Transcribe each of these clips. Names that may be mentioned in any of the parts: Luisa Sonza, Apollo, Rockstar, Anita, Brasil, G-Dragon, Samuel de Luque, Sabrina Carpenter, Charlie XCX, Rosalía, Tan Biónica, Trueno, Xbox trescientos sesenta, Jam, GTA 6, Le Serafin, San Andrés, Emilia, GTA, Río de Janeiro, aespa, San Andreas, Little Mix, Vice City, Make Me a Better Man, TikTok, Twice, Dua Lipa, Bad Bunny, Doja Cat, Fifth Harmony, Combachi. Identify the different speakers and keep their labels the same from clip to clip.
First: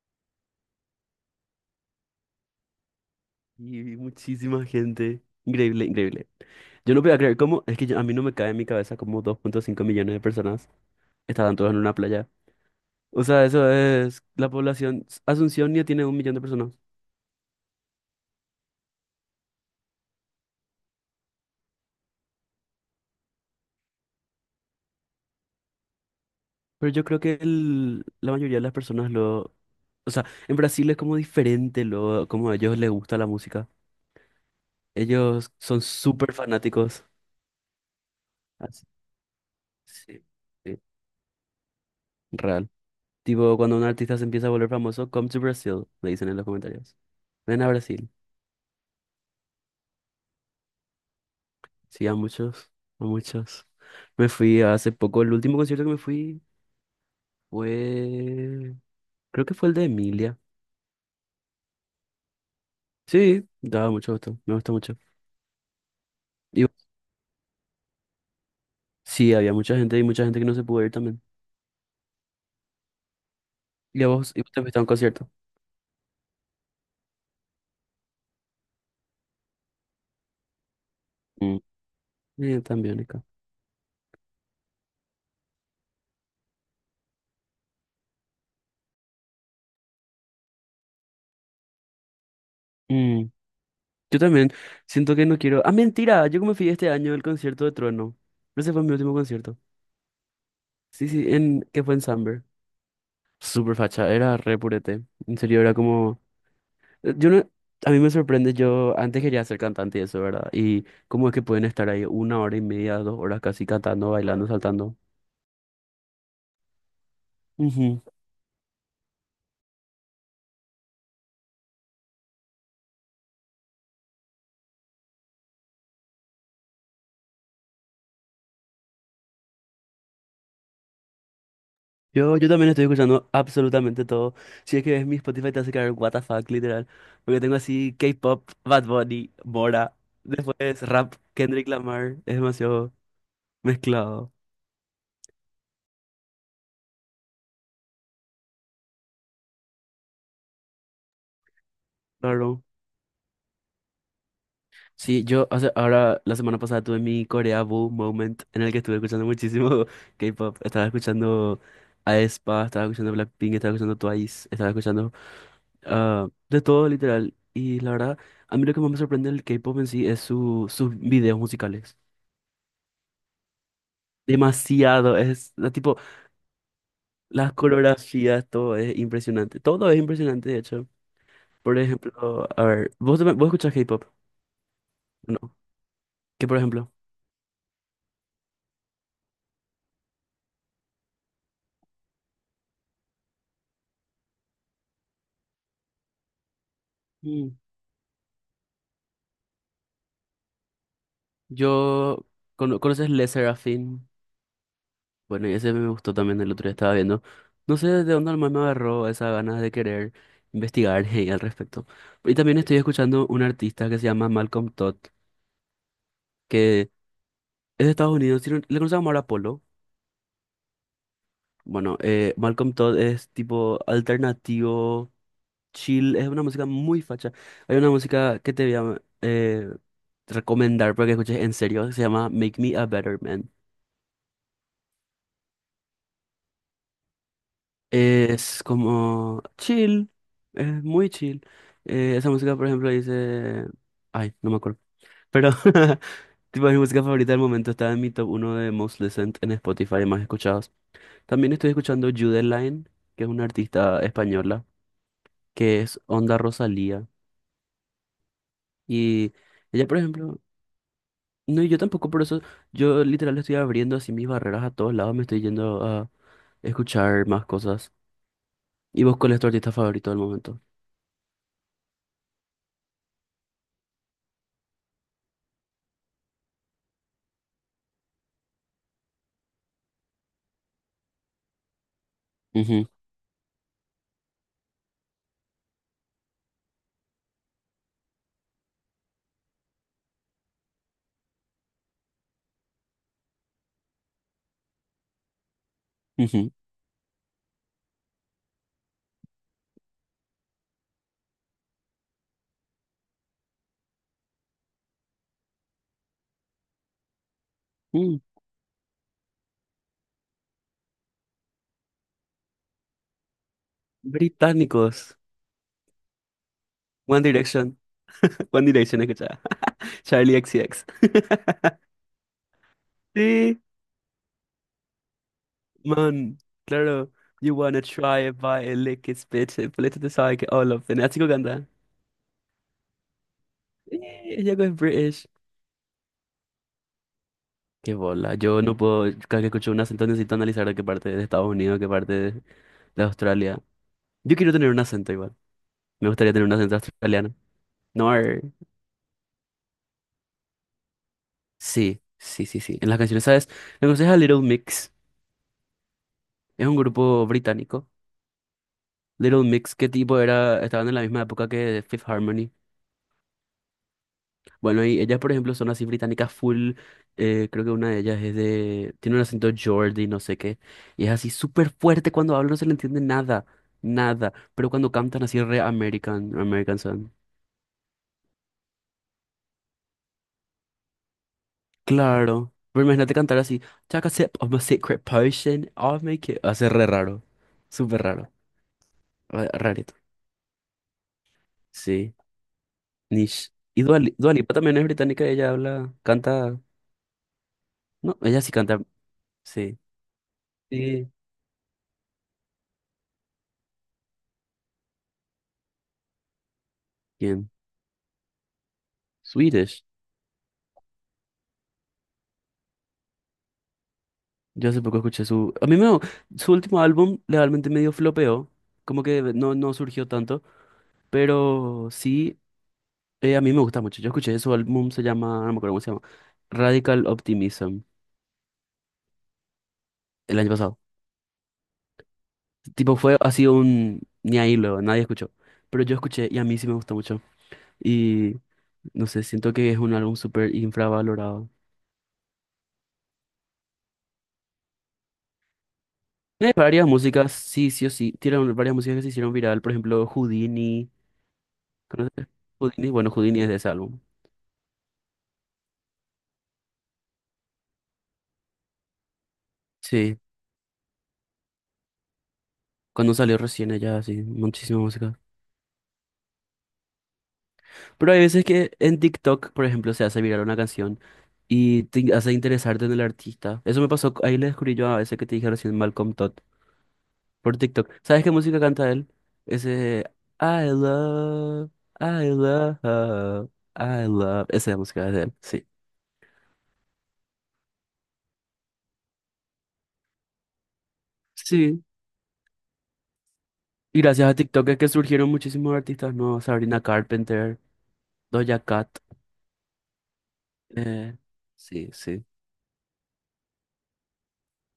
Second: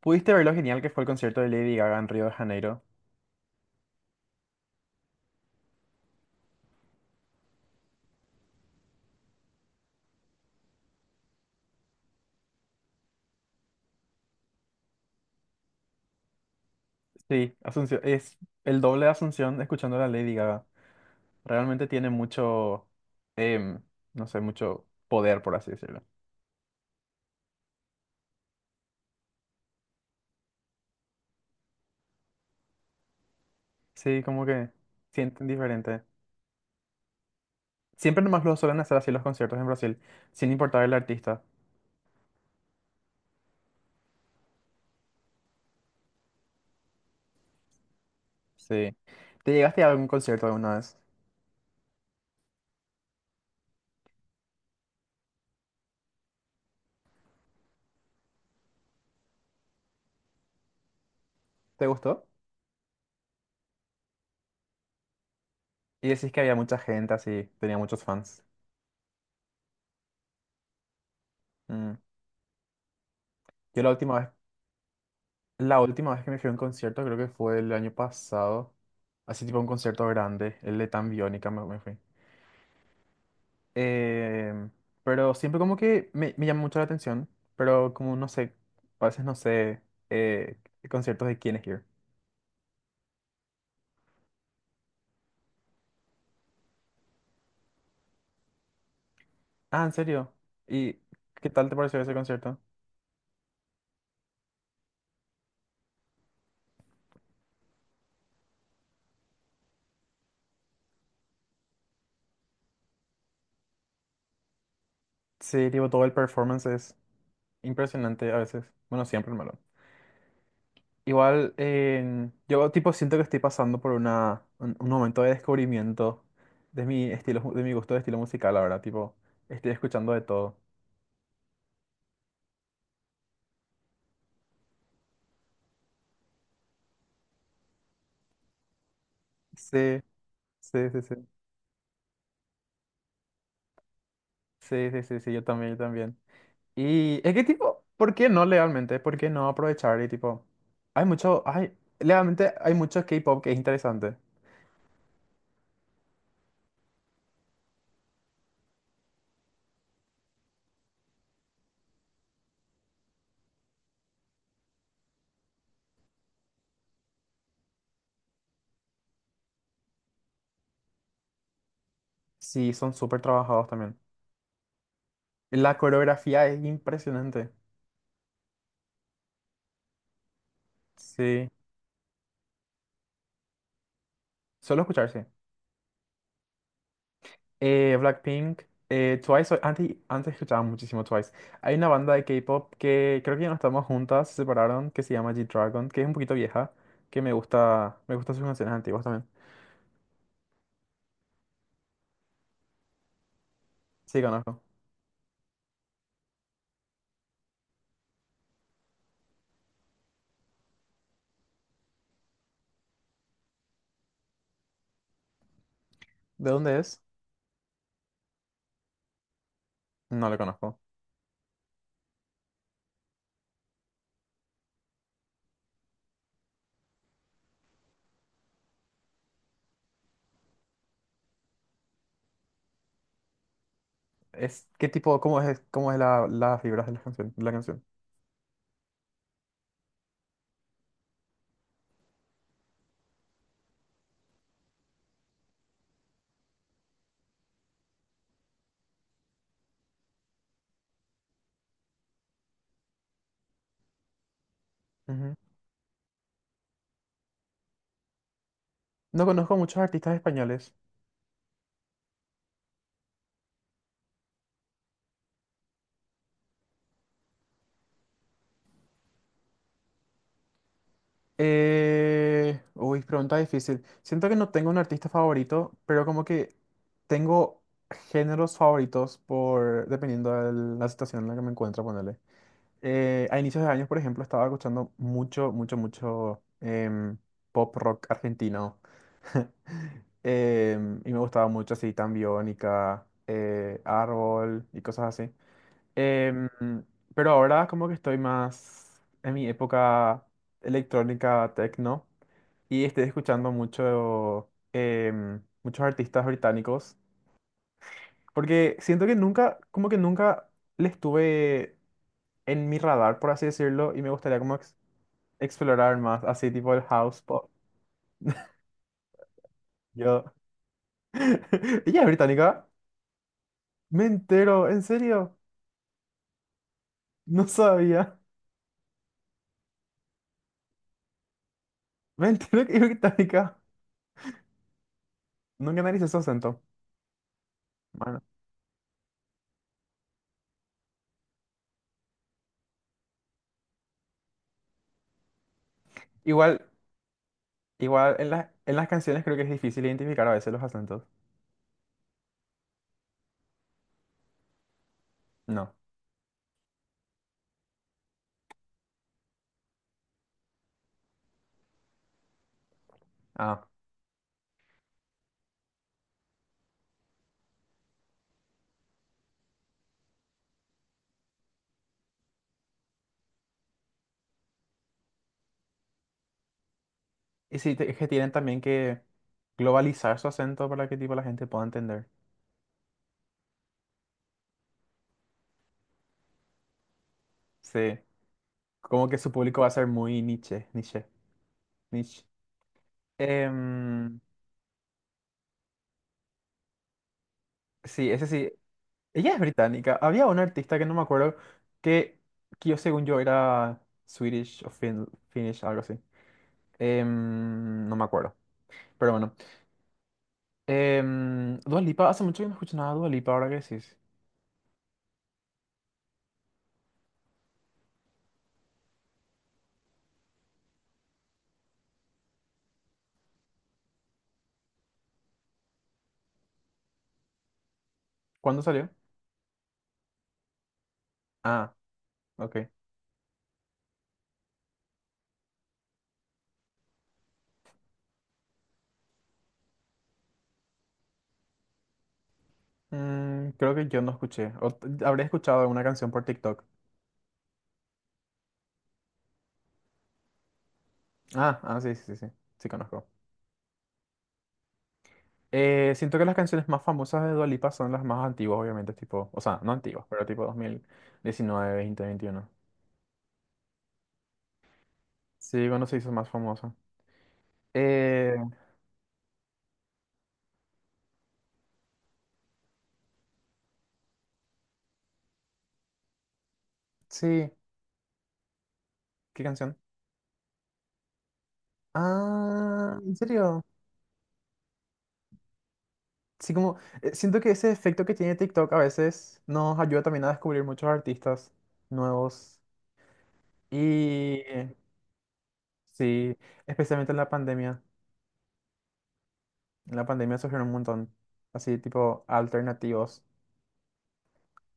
Speaker 1: ¿Pudiste ver lo genial que fue el concierto de Lady Gaga en Río de Janeiro?
Speaker 2: Y muchísima gente. Increíble, increíble. Yo no podía creer cómo, es que a mí no me cae en mi cabeza cómo 2,5 millones de personas estaban todas en una playa. O sea, eso es la población. Asunción ya tiene 1 millón de personas.
Speaker 1: Sí, Asunción, es el doble de Asunción escuchando a la Lady Gaga. Realmente tiene mucho, em, no sé, mucho poder, por así decirlo.
Speaker 2: Pero yo creo que la mayoría de las personas O sea, en Brasil es como diferente lo, como a ellos les gusta la música.
Speaker 1: Sí, como que sienten
Speaker 2: Ellos son
Speaker 1: diferente.
Speaker 2: súper fanáticos.
Speaker 1: Siempre nomás lo suelen
Speaker 2: Así-
Speaker 1: hacer así los conciertos en Brasil,
Speaker 2: Sí,
Speaker 1: sin
Speaker 2: sí,
Speaker 1: importar el artista.
Speaker 2: real. Tipo, cuando un artista se empieza a volver famoso, come to Brazil, le dicen en los comentarios. Ven a Brasil.
Speaker 1: Sí. ¿Te llegaste a algún concierto alguna vez?
Speaker 2: Sí, a muchos, a muchos. Me fui hace poco, el último concierto que me fui fue, creo que fue el de Emilia.
Speaker 1: ¿Te gustó?
Speaker 2: Sí, daba mucho gusto, me gustó mucho.
Speaker 1: Y decís que había
Speaker 2: Y
Speaker 1: mucha
Speaker 2: vos-
Speaker 1: gente así, tenía muchos fans.
Speaker 2: sí, había mucha gente y mucha gente que no se pudo ir también.
Speaker 1: Mm. Yo la
Speaker 2: ¿Y a
Speaker 1: última vez
Speaker 2: vos? ¿Y vos te fuiste a un concierto?
Speaker 1: La última vez que me fui a un concierto creo que fue el año pasado, así tipo un concierto grande, el de Tan Biónica
Speaker 2: Mm.
Speaker 1: me fui.
Speaker 2: También acá.
Speaker 1: Eh, pero siempre como que me llama mucho la atención, pero como no sé, a veces no sé eh, conciertos de quién es Here.
Speaker 2: Mm, yo también siento que no Ah, mentira, yo como fui este año al concierto de Trueno. Ese fue mi último concierto.
Speaker 1: Ah, ¿en serio? ¿Y
Speaker 2: Sí, sí,
Speaker 1: qué tal te
Speaker 2: que fue
Speaker 1: pareció
Speaker 2: en
Speaker 1: ese
Speaker 2: Samber.
Speaker 1: concierto?
Speaker 2: Súper facha, era re purete. En serio, era como... Yo no- A mí me sorprende, yo antes quería ser cantante y eso, ¿verdad? Y cómo es que pueden estar ahí 1 hora y media, 2 horas casi cantando, bailando, saltando.
Speaker 1: Sí, tipo todo el performance es
Speaker 2: Ujú.
Speaker 1: impresionante a veces, bueno, siempre malo. Igual, yo tipo siento que estoy pasando por un momento de descubrimiento de mi estilo, de mi gusto de estilo musical ahora, tipo, estoy escuchando de todo.
Speaker 2: Yo también estoy escuchando absolutamente todo. Si es que ves mi Spotify te hace caer what the fuck, literal. Porque tengo así K-pop, Bad Bunny,
Speaker 1: Sí,
Speaker 2: Mora, después
Speaker 1: sí, sí,
Speaker 2: rap,
Speaker 1: sí,
Speaker 2: Kendrick Lamar, es demasiado mezclado,
Speaker 1: sí, sí, sí, sí, yo también, yo también. Y es que tipo, ¿por qué no legalmente? ¿Por qué no aprovechar? Y tipo, legalmente
Speaker 2: claro.
Speaker 1: hay mucho K-pop que es interesante.
Speaker 2: Sí, yo, o sea, ahora la semana pasada tuve mi Corea Boo moment en el que estuve escuchando muchísimo K-pop. Estaba escuchando aespa, estaba escuchando Blackpink, estaba escuchando Twice, estaba escuchando de todo literal. Y la verdad, a mí lo que más me sorprende del K-pop en sí es sus videos musicales.
Speaker 1: Sí, son súper trabajados también.
Speaker 2: Demasiado, es
Speaker 1: La
Speaker 2: tipo
Speaker 1: coreografía es impresionante.
Speaker 2: las coreografías, todo es impresionante. Todo es impresionante, de hecho.
Speaker 1: Sí,
Speaker 2: Por ejemplo, a ver, ¿vos, vos escuchás K-pop?
Speaker 1: solo escuchar, sí.
Speaker 2: No. ¿Qué por ejemplo,
Speaker 1: Blackpink, Twice, antes escuchaba muchísimo Twice. Hay una banda de K-pop que creo que ya no estamos juntas, se separaron, que se llama G-Dragon, que es un poquito vieja, que me
Speaker 2: mm,
Speaker 1: gusta, me gustan sus canciones antiguas también.
Speaker 2: yo, conoces Le Serafin?
Speaker 1: Sí, conozco.
Speaker 2: Bueno, y ese me gustó también el otro día estaba viendo. No sé de dónde alma me agarró esas ganas de querer investigar y al respecto. Y también estoy escuchando un artista que se llama Malcolm Todd,
Speaker 1: ¿De dónde
Speaker 2: que
Speaker 1: es?
Speaker 2: es de Estados Unidos, tiene le conocemos ahora Apollo.
Speaker 1: No lo conozco.
Speaker 2: Bueno, Malcolm Todd es tipo alternativo, chill, es una música muy facha. Hay una música que te voy a recomendar para que escuches en serio, que se llama Make Me a Better Man.
Speaker 1: ¿Qué tipo, cómo es las vibras de la canción?
Speaker 2: Es como chill, es muy chill. Esa música, por ejemplo, dice. Ay, no me acuerdo. Pero, tipo, mi música favorita del momento está en mi top uno de Most Listened en Spotify, más escuchados. También estoy escuchando Line, que es una artista española,
Speaker 1: Ujú.
Speaker 2: que es Onda Rosalía.
Speaker 1: No
Speaker 2: Y
Speaker 1: conozco muchos
Speaker 2: ella, por
Speaker 1: artistas
Speaker 2: ejemplo.
Speaker 1: españoles.
Speaker 2: No, y yo tampoco, por eso yo literal estoy abriendo así mis barreras a todos lados, me estoy yendo a escuchar más cosas. ¿Y vos cuál es tu artista favorito del momento?
Speaker 1: Uy, pregunta difícil. Siento que no tengo un artista favorito, pero como que tengo géneros favoritos por dependiendo de la situación en la que me encuentro, ponerle.
Speaker 2: Ujú,
Speaker 1: A inicios de años, por ejemplo, estaba escuchando mucho, mucho, mucho pop rock argentino. Y me gustaba mucho así, Tan Biónica, Árbol y cosas así. Em, pero ahora como que estoy más en mi época electrónica techno y estoy escuchando mucho muchos artistas británicos
Speaker 2: ujú.
Speaker 1: porque siento que nunca como que nunca les tuve en mi radar por así decirlo y me gustaría como
Speaker 2: Británicos.
Speaker 1: explorar más así tipo el house
Speaker 2: One
Speaker 1: pop.
Speaker 2: Direction. One Direction, escucha.
Speaker 1: Yo
Speaker 2: Charlie X C X.
Speaker 1: Ella es británica.
Speaker 2: Sí,
Speaker 1: Me entero, en serio,
Speaker 2: man. Claro.
Speaker 1: no
Speaker 2: You wanna
Speaker 1: sabía.
Speaker 2: try it by a lick it, bitch. Política te sabe que all of them. Así que canta.
Speaker 1: Me entero que es británica.
Speaker 2: Sí, ella es British.
Speaker 1: Nunca analicé su acento.
Speaker 2: Qué
Speaker 1: Bueno.
Speaker 2: bola. Yo no puedo. Cada que escucho un acento necesito analizar de qué parte de Estados Unidos, qué parte es de Australia. Yo quiero tener un acento igual. Me gustaría tener un
Speaker 1: Igual.
Speaker 2: acento australiano. No.
Speaker 1: Igual en las, en las canciones creo que es difícil identificar a veces los acentos.
Speaker 2: Sí, sí, sí, sí. En las canciones, ¿sabes? Me aconseja Little Mix.
Speaker 1: No.
Speaker 2: Es un grupo británico Little Mix, ¿qué tipo era? Estaban en la misma época que Fifth Harmony.
Speaker 1: Ah.
Speaker 2: Bueno, y ellas, por ejemplo, son así británicas full. Eh, creo que una de ellas es de. Tiene un acento Geordie, no sé qué. Y es así súper fuerte cuando habla, no se le entiende nada. Nada. Pero cuando cantan así re American, American son.
Speaker 1: Y sí, es que tienen también que globalizar su acento para que tipo la gente pueda entender.
Speaker 2: Claro. Pero imagínate cantar así. Take a sip of my secret potion, I'll make it. Hace re raro.
Speaker 1: Sí.
Speaker 2: Súper raro.
Speaker 1: Como que su público va a ser
Speaker 2: Rarito.
Speaker 1: muy niche, niche,
Speaker 2: Sí.
Speaker 1: niche.
Speaker 2: Niche. Y
Speaker 1: Em,
Speaker 2: Dua Lipa también es británica, ella habla, canta.
Speaker 1: sí,
Speaker 2: No,
Speaker 1: ese
Speaker 2: ella
Speaker 1: sí.
Speaker 2: sí canta.
Speaker 1: Ella es
Speaker 2: Sí.
Speaker 1: británica. Había una artista que no me
Speaker 2: Sí.
Speaker 1: acuerdo que, que yo según yo era Swedish o Finnish, algo así.
Speaker 2: ¿Quién?
Speaker 1: No me acuerdo. Pero bueno.
Speaker 2: Swedish.
Speaker 1: Dua Lipa, hace mucho que no escucho nada de Dua Lipa, ahora que decís.
Speaker 2: Yo hace poco escuché su... A mí me... Su último álbum realmente medio flopeó. Como que no surgió tanto. Pero sí, a mí me gusta mucho. Yo escuché su álbum, se llama. No me acuerdo cómo se llama. Radical Optimism.
Speaker 1: ¿Cuándo salió?
Speaker 2: El año pasado.
Speaker 1: Ah. Ok.
Speaker 2: Tipo, fue ni ahí luego, nadie escuchó. Pero yo escuché y a mí sí me gusta mucho. Y no sé, siento que es un álbum súper infravalorado.
Speaker 1: Creo que yo no escuché. O habré escuchado una canción por
Speaker 2: Tiene
Speaker 1: TikTok.
Speaker 2: varias músicas, sí, sí o sí. Tiene varias músicas que se hicieron viral. Por ejemplo, Houdini.
Speaker 1: Ah, ah, sí, sí, sí, sí.
Speaker 2: ¿Conoces
Speaker 1: Sí,
Speaker 2: Houdini?
Speaker 1: conozco.
Speaker 2: Bueno, Houdini es de ese álbum.
Speaker 1: Siento que las canciones más famosas de Dua Lipa son las más antiguas, obviamente, tipo, o sea, no antiguas,
Speaker 2: Sí,
Speaker 1: pero tipo 2019, veintiuno.
Speaker 2: cuando salió recién allá, sí, muchísima música.
Speaker 1: Sí, cuando se hizo más famosa.
Speaker 2: Pero hay
Speaker 1: Eh,
Speaker 2: veces que en TikTok, por ejemplo, se hace viral una canción y te hace interesarte en el artista. Eso me pasó, ahí le descubrí yo a veces que te dije recién Malcolm Todd
Speaker 1: sí,
Speaker 2: por TikTok. ¿Sabes qué música canta él?
Speaker 1: ¿qué canción?
Speaker 2: Ese I love, I love,
Speaker 1: Ah, ¿en serio?
Speaker 2: I love. Esa es la música de él, sí.
Speaker 1: Sí, como, siento que ese efecto que tiene TikTok a veces nos ayuda también a descubrir muchos artistas
Speaker 2: Sí,
Speaker 1: nuevos.
Speaker 2: y gracias a
Speaker 1: Y
Speaker 2: TikTok es que surgieron muchísimos artistas
Speaker 1: sí,
Speaker 2: nuevos, Sabrina
Speaker 1: especialmente en la
Speaker 2: Carpenter,
Speaker 1: pandemia.
Speaker 2: Doja Cat.
Speaker 1: En la pandemia surgieron un montón,
Speaker 2: Eh,
Speaker 1: así
Speaker 2: sí,
Speaker 1: tipo
Speaker 2: sí.
Speaker 1: alternativos.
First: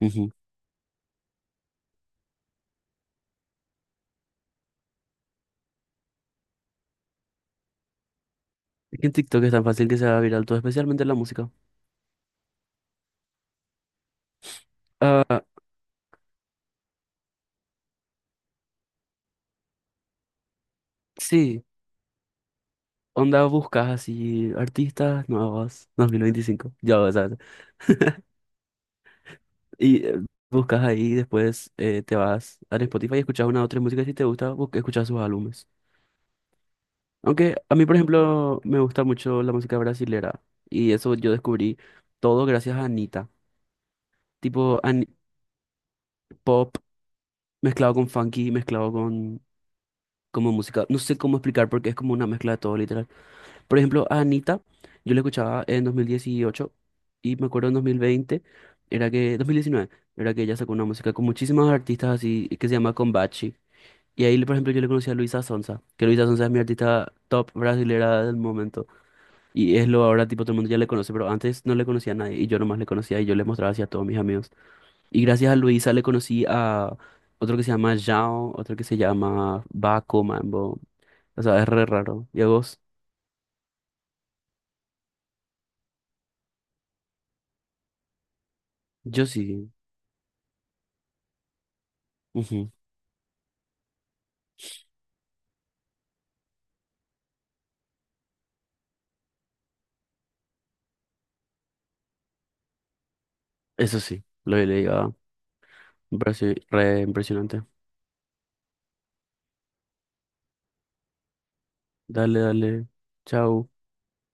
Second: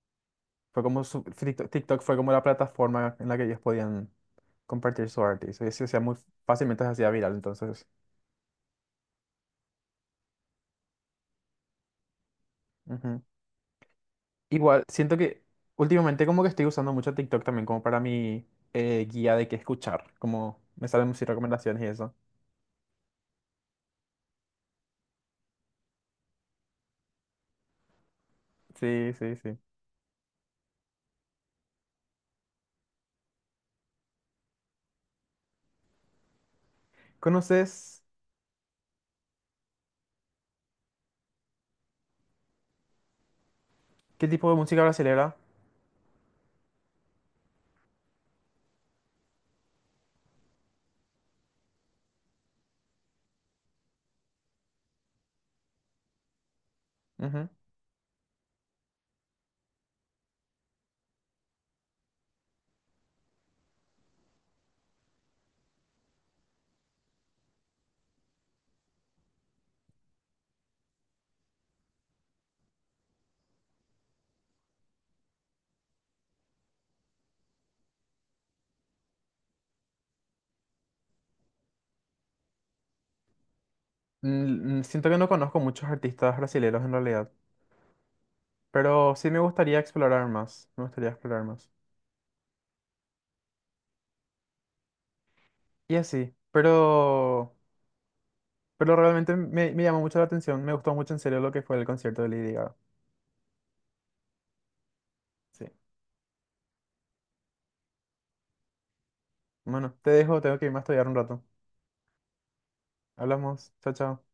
Speaker 2: Ujú.
Speaker 1: Fue como TikTok fue como la plataforma en la que ellos podían compartir su arte. Y se hacía muy fácilmente, se hacía viral, entonces.
Speaker 2: Es que en TikTok es tan fácil que se haga viral todo, especialmente la música.
Speaker 1: Ujú. Igual, siento que
Speaker 2: Ah,
Speaker 1: últimamente como que estoy usando mucho TikTok también como para mi guía de qué escuchar. Como me salen muchas
Speaker 2: sí,
Speaker 1: recomendaciones y eso.
Speaker 2: onda buscas así artistas nuevos 2025, ya vas a ver.
Speaker 1: Sí, sí, sí.
Speaker 2: Y buscas ahí, después te vas al Spotify y escuchas una o tres músicas si te gusta, escuchas sus álbumes. Aunque a mí, por
Speaker 1: ¿Conoces
Speaker 2: ejemplo, me gusta mucho la música brasilera y eso yo descubrí todo gracias a Anita.
Speaker 1: qué tipo de
Speaker 2: Tipo
Speaker 1: música brasilera?
Speaker 2: Pop mezclado con funky, mezclado con como música, no sé cómo explicar porque es como una mezcla de todo. Por ejemplo, a Anita, yo la escuchaba en 2018 y me
Speaker 1: Ujú.
Speaker 2: acuerdo en dos mil 2019 era que ella sacó una música con muchísimos artistas así que se llama Combachi. Y ahí, por ejemplo, yo le conocí a Luisa Sonza, que Luisa Sonza es mi artista top brasilera del momento. Y es lo ahora, tipo, todo el mundo ya le conoce, pero antes no le conocía a nadie y yo nomás le conocía y yo le mostraba así a todos mis amigos. Y gracias a Luisa le conocí a otro que se llama Jao, otro que se llama Baco Mambo. O sea, es re raro. ¿Y a vos?
Speaker 1: Siento que no conozco muchos artistas brasileños en realidad. Pero
Speaker 2: Yo
Speaker 1: sí me
Speaker 2: sí.
Speaker 1: gustaría explorar más, me gustaría explorar más. Y así, pero realmente me llamó mucho la atención, me gustó mucho en serio lo que fue el concierto de Lady Gaga.
Speaker 2: Eso sí, lo he leído.
Speaker 1: Sí.
Speaker 2: Me parece re impresionante.
Speaker 1: Bueno, te dejo, tengo que irme a estudiar un rato.
Speaker 2: Dale, dale. Chao.
Speaker 1: Hablamos, chao, chao.